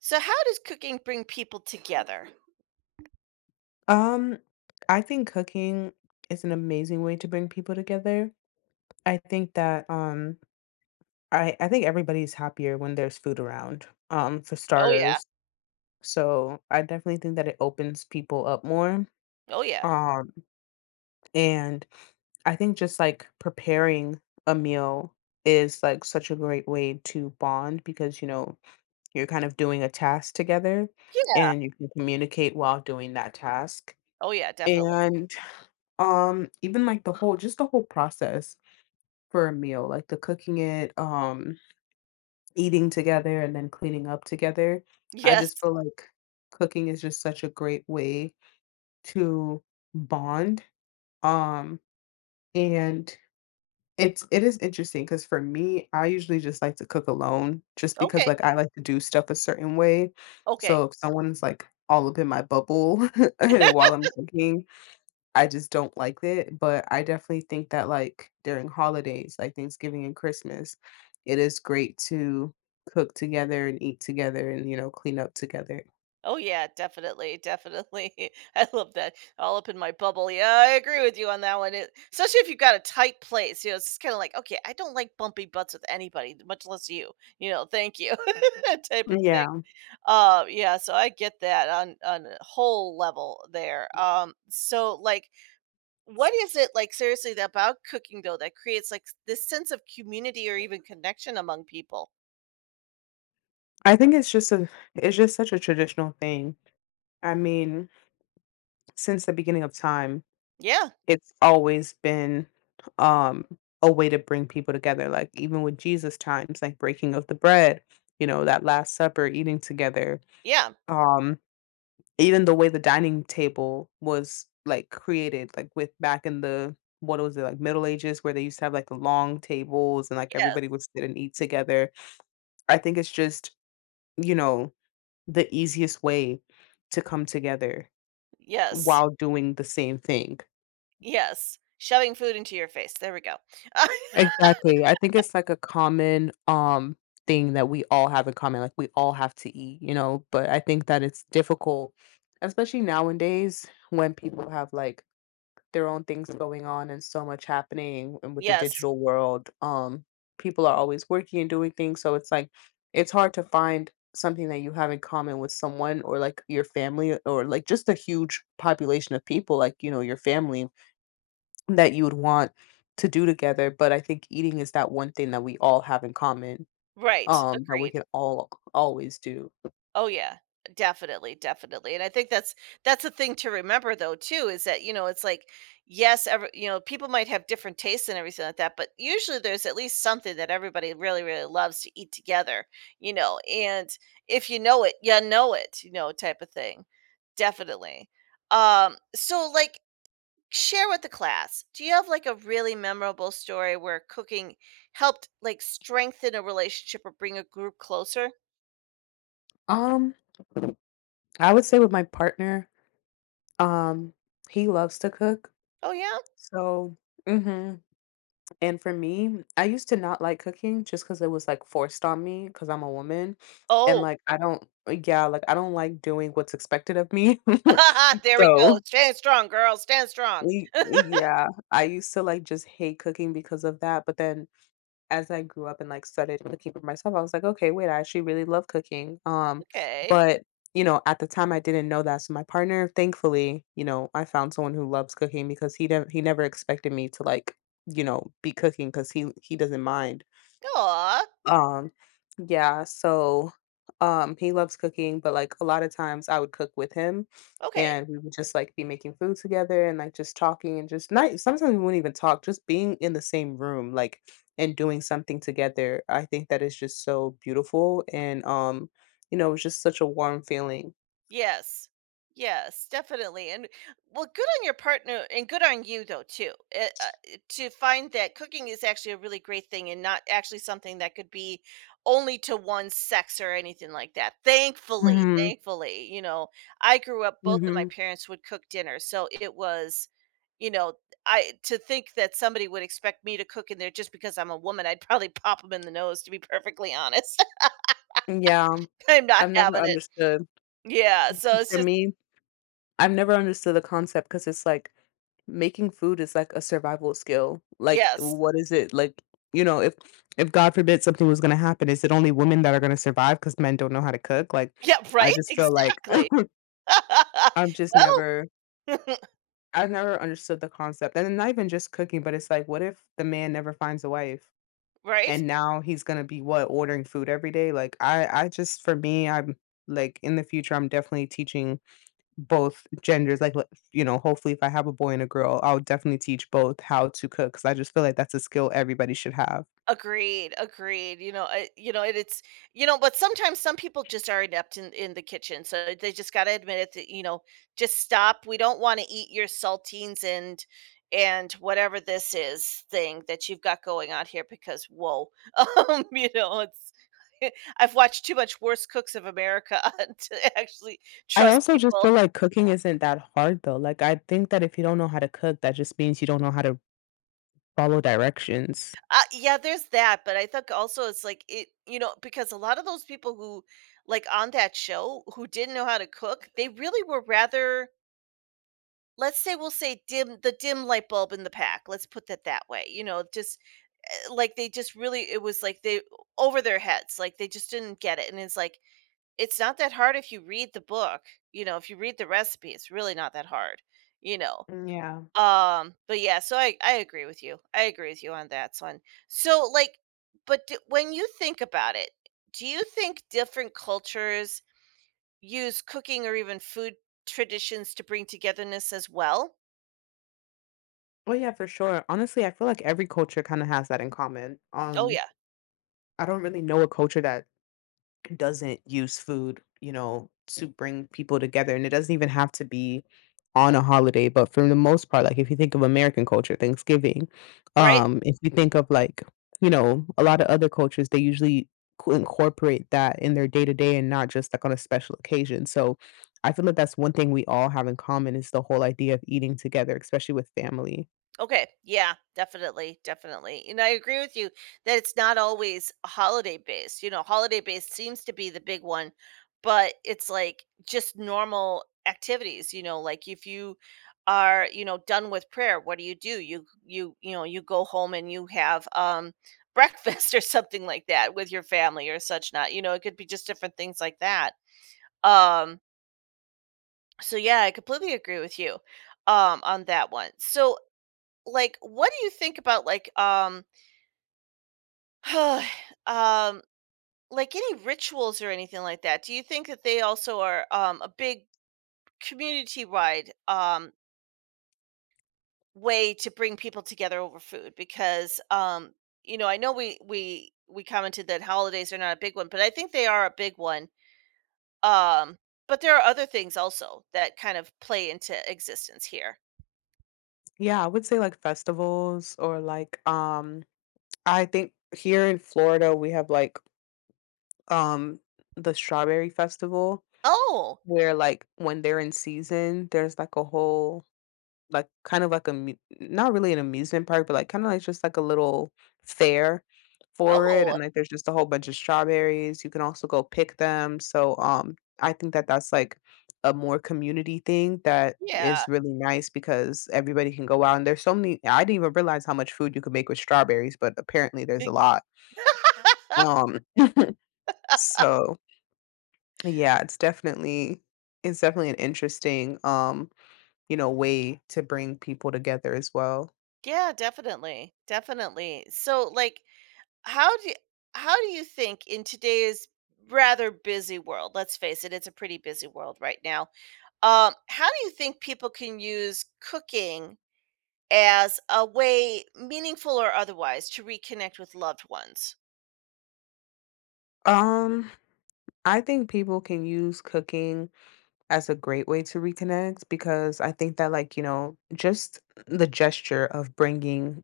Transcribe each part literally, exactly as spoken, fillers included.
So how does cooking bring people together? Um, I think cooking is an amazing way to bring people together. I think that um I I think everybody's happier when there's food around, um, for Oh yeah. starters. So I definitely think that it opens people up more. Oh yeah. Um, and I think just like preparing a meal is like such a great way to bond because you know you're kind of doing a task together Yeah. and you can communicate while doing that task. Oh yeah, definitely. And. Um, even like the whole just the whole process for a meal, like the cooking it, um, eating together and then cleaning up together. I Yes. just feel like cooking is just such a great way to bond. Um, and it's it is interesting because for me, I usually just like to cook alone just because Okay. like I like to do stuff a certain way. Okay. So if someone's like all up in my bubble while I'm cooking, I just don't like it, but I definitely think that, like, during holidays, like Thanksgiving and Christmas, it is great to cook together and eat together and, you know, clean up together. Oh yeah, definitely, definitely. I love that. All up in my bubble. Yeah, I agree with you on that one. It, especially if you've got a tight place, you know, it's kind of like, okay, I don't like bumpy butts with anybody, much less you. You know, thank you, type of thing. Yeah. Um, yeah, so I get that on on a whole level there. Um, so like, What is it, like, seriously, that about cooking though that creates, like, this sense of community or even connection among people? I think it's just a it's just such a traditional thing. I mean, since the beginning of time, Yeah, it's always been um a way to bring people together. Like even with Jesus times, like breaking of the bread, you know, that last supper, eating together. yeah, Um Even the way the dining table was, like, created, like, with back in the what was it, like, Middle Ages where they used to have, like, the long tables and, like, yes, everybody would sit and eat together. I think it's just, you know, the easiest way to come together yes, while doing the same thing. yes. Shoving food into your face, there we go. Exactly. I think it's, like, a common, um, thing that we all have in common, like, we all have to eat, you know, but I think that it's difficult, especially nowadays when people have, like their own things going on and so much happening and with the Yes, digital world um people are always working and doing things, so it's like it's hard to find something that you have in common with someone or like your family or like just a huge population of people, like you know your family, that you would want to do together, but I think eating is that one thing that we all have in common, right, um, that we agreed. can all always do. Oh yeah, definitely, definitely. And I think that's that's a thing to remember though too is that, you know, it's like yes, every, you know, people might have different tastes and everything like that, but usually there's at least something that everybody really really loves to eat together, you know. And if you know it, you know it, you know, type of thing. Definitely. Um so like Share with the class. Do you have like a really memorable story where cooking helped like strengthen a relationship or bring a group closer? Um, I would say with my partner, um, he loves to cook. Oh yeah. So mhm, and for me, I used to not like cooking just because it was, like, forced on me because 'cause I'm a woman, and, Oh, like, I don't yeah, like, I don't like doing what's expected of me. There we So go. Stand strong, girl. Stand strong. Y yeah, I used to, like, just hate cooking because of that, but then as I grew up and, like, started cooking for myself, I was like, "Okay, wait, I actually really love cooking." Um, Okay. But, you know, at the time, I didn't know that, so my partner, thankfully, you know, I found someone who loves cooking because he nev he never expected me to, like, you know, be cooking because he he doesn't mind. Aw. Um, yeah, so, um, he loves cooking, but, like, a lot of times I would cook with him, Okay. and we would just, like, be making food together and, like, just talking and just not sometimes we wouldn't even talk, just being in the same room, like, and doing something together. I think that is just so beautiful and, um, you know, it's just such a warm feeling. Yes. Yes, definitely, and well, good on your partner and good on you, though, too, eh, uh, eh, to find that cooking is actually a really great thing and not actually something that could be only to one sex or anything like that. Thankfully, Mhm, thankfully, you know, I grew up both of my mhm. parents would cook dinner, so it was you know, I to think that somebody would expect me to cook in there just because I'm a woman, I'd probably pop them in the nose, to be perfectly honest. Yeah, I'm not I've never having it. understood Yeah, 'cause so it's for just me, I've never understood the concept because it's like making food is like a survival skill. Like, Yes. what is it? Like, you know, if if God forbid something was gonna happen, is it only women that are gonna survive survive because men don't know how to cook? Like, Yeah, I right? just feel like Exactly. I've just Well, never I've never understood the concept, and not even just cooking, but it's like, what if the man never finds a wife, right? and now he's gonna be what, ordering food every day? Like, I I just for me, I'm like, in the future, I'm definitely teaching both genders, like, l you know, hopefully, if I have a boy and a girl, I'll definitely teach both how to cook because I just feel like that's a skill everybody should have. Agreed, agreed. You know, I you know, and it's you know, but sometimes some people just are inept in in the kitchen, so they just gotta admit it that, you know, just stop. We don't wanna eat your saltines and and whatever this is thing that you've got going on here because whoa. Um, you know, it's I've watched too much Worst Cooks of America to actually I trust also just feel people. like cooking isn't that hard, though, like, I think that if you don't know how to cook, that just means you don't know how to follow directions. Uh, yeah, there's that, but I think also it's like it, you know, because a lot of those people who, like on that show, who didn't know how to cook, they really were rather, let's say, we'll say dim the dim light bulb in the pack. Let's put that that way. You know, just uh, like they just really, it was like they over their heads, like they just didn't get it. And it's like it's not that hard if you read the book. You know, if you read the recipe, it's really not that hard. You know, Mm, yeah. um, but yeah, so I I agree with you. I agree with you on that one. So like, but d when you think about it, do you think different cultures use cooking or even food traditions to bring togetherness as well? Well, yeah, for sure. Honestly, I feel like every culture kinda has that in common. Oh Um, yeah, I don't really know a culture that doesn't use food, you know, to bring people together. And it doesn't even have to be on a holiday, but for the most part, like if you think of American culture, Thanksgiving, right? um, if you think of like, you know, a lot of other cultures, they usually co- incorporate that in their day to day and not just like on a special occasion. So I feel like that's one thing we all have in common is the whole idea of eating together, especially with family. Okay. Yeah, definitely. Definitely. And I agree with you that it's not always holiday based. You know, holiday based seems to be the big one, but it's like just normal activities, you know, like if you are, you know, done with prayer, what do you do? You you you know, you go home and you have um breakfast or something like that with your family or such not. You know, it could be just different things like that. Um so yeah, I completely agree with you um on that one. So like what do you think about like um um like any rituals or anything like that, do you think that they also are um a big community wide um way to bring people together over food? Because um you know, I know we we we commented that holidays are not a big one but I think they are a big one. um but there are other things also that kind of play into existence here. Yeah, I would say, like, festivals or, like, um I think here in Florida, we have, like, um, the Strawberry Festival Oh. where, like, when they're in season, there's, like, a whole like kind of like a mu- not really an amusement park, but like kind of like just like a little fair for it, and Oh like there's just a whole bunch of strawberries. You can also go pick them. So um, I think that that's like a more community thing that yeah. is really nice because everybody can go out and there's so many. I didn't even realize how much food you could make with strawberries, but apparently there's a lot. Um, so yeah, it's definitely it's definitely an interesting um you know way to bring people together as well. Yeah, definitely. Definitely. So like how do how do you think in today's rather busy world, let's face it, it's a pretty busy world right now. Um how do you think people can use cooking as a way meaningful or otherwise to reconnect with loved ones? Um I think people can use cooking as a great way to reconnect because I think that, like, you know, just the gesture of bringing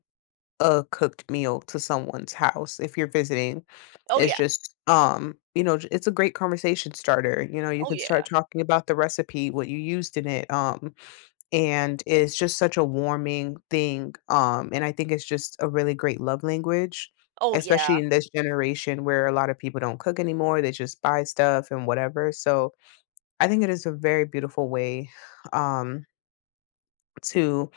a cooked meal to someone's house if you're visiting Oh is yeah. just, um, you know, j- it's a great conversation starter. You know, you Oh can start yeah. talking about the recipe, what you used in it. Um, and it's just such a warming thing, um, and I think it's just a really great love language, Oh yeah. especially in this generation where a lot of people don't cook anymore, they just buy stuff and whatever, so I think it is a very beautiful way, um to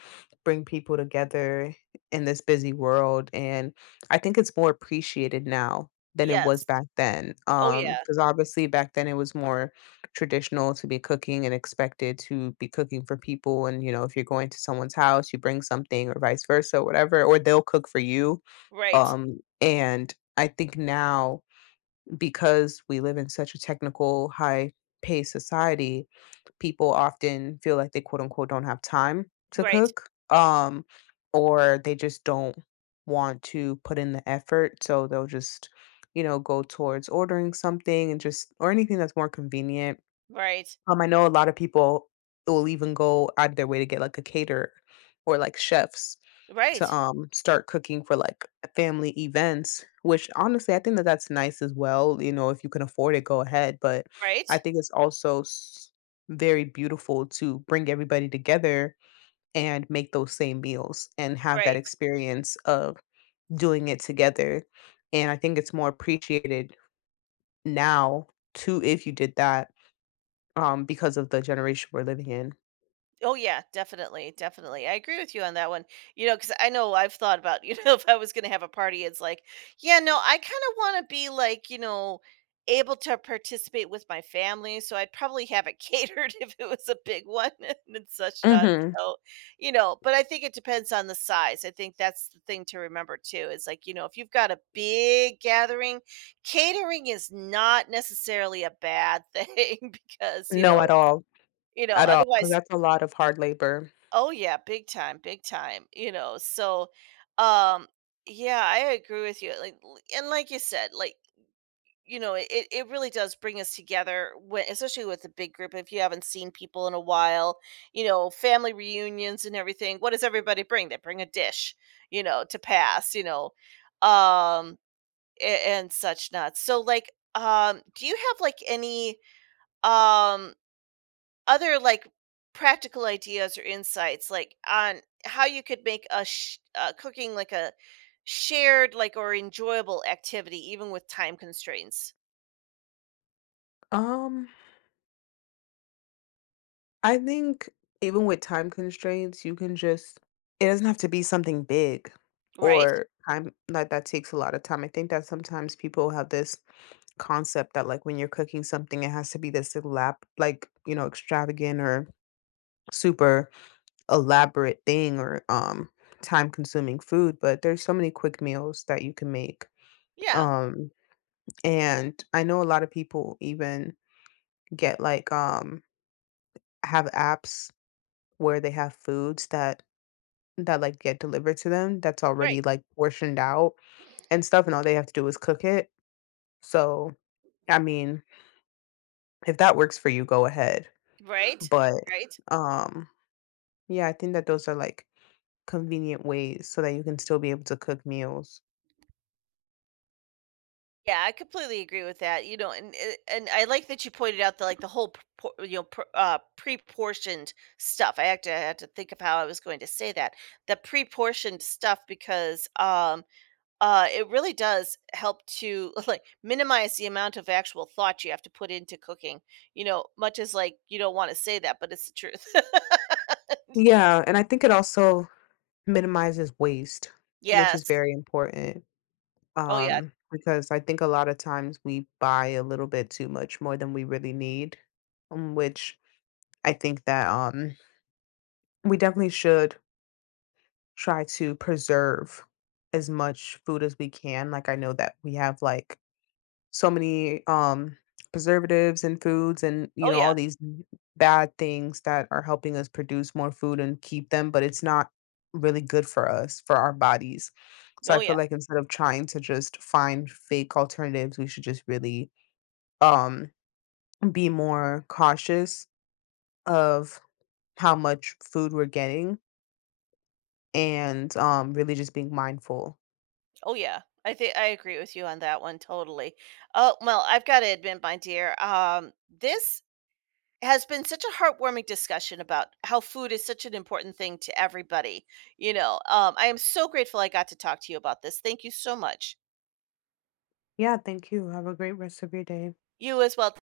bring people together in this busy world, and I think it's more appreciated now than it was Yes. back then, Oh um yeah. because obviously back then it was more traditional to be cooking and expected to be cooking for people, and, you know, if you're going to someone's house, you bring something or vice versa, whatever, or they'll cook for you, Right. um, and I think now because we live in such a technical, high paced society, people often feel like they quote unquote don't have time to Right. cook um, or they just don't want to put in the effort. So they'll just, you know, go towards ordering something and just, or anything that's more convenient. Right. um, I know a lot of people will even go out of their way to get, like, a caterer or, like, chefs to, Right. um, start cooking for, like, family events, which honestly, I think that that's nice as well, you know, if you can afford it, go ahead, but I Right. think it's also s very beautiful to bring everybody together and make those same meals and have that Right. experience of doing it together, and I think it's more appreciated now too if you did that, um, because of the generation we're living in. Oh yeah, definitely, definitely. I agree with you on that one. You know, because I know I've thought about, you know, if I was going to have a party, it's like, yeah, no, I kind of want to be like, you know, able to participate with my family. So I'd probably have it catered if it was a big one and such not. Mhm. So, you know, but I think it depends on the size. I think that's the thing to remember too. Is like, you know, if you've got a big gathering, catering is not necessarily a bad thing because, you No, know, at all, you know at all. Because otherwise that's a lot of hard labor. Oh yeah, big time, big time, you know. So um yeah, I agree with you. Like l- and like you said, like you know, it, it really does bring us together when, especially with a big group. If you haven't seen people in a while, you know, family reunions and everything, what does everybody bring? They bring a dish, you know, to pass, you know, um and, and such not. So like um do you have like any um other like practical ideas or insights like on how you could make a sh- uh, cooking like a shared like or enjoyable activity even with time constraints Um, I think even with time constraints, you can just it doesn't have to be something big right or time like, that takes a lot of time. I think that sometimes people have this concept that like when you're cooking something it has to be this elab like you know extravagant or super elaborate thing or um time consuming food, but there's so many quick meals that you can make, yeah um and I know a lot of people even get like um have apps where they have foods that that like get delivered to them that's right already like portioned out and stuff and all they have to do is cook it, so I mean if that works for you go ahead, right but right um yeah, I think that those are, like, convenient ways so that you can still be able to cook meals. yeah I completely agree with that. You know, and uh, and I like that you pointed out the like the whole pro- you know pr- uh pre-portioned stuff. i had to I had to think of how I was going to say that the pre-portioned stuff because um uh, it really does help to like minimize the amount of actual thought you have to put into cooking. You know, much as like you don't want to say that, but it's the truth. Yeah, and I think it also minimizes waste, which is Yes. very important, Oh yeah. um, because I think a lot of times we buy a little bit too much more than we really need, um, which I think that, um, we definitely should try to preserve as much food as we can, like, I know that we have, like so many um preservatives and foods and you Oh know yeah. all these n- bad things that are helping us produce more food and keep them, but it's not really good for us for our bodies, so I Oh yeah. feel like instead of trying to just find fake alternatives we should just really um be more cautious of how much food we're getting and um really just being mindful. Oh yeah. I think I agree with you on that one totally. Oh well, I've got to admit, my dear, um, this has been such a heartwarming discussion about how food is such an important thing to everybody. You know, um, I am so grateful I got to talk to you about this. Thank you so much. Yeah, thank you, have a great rest of your day. You as well.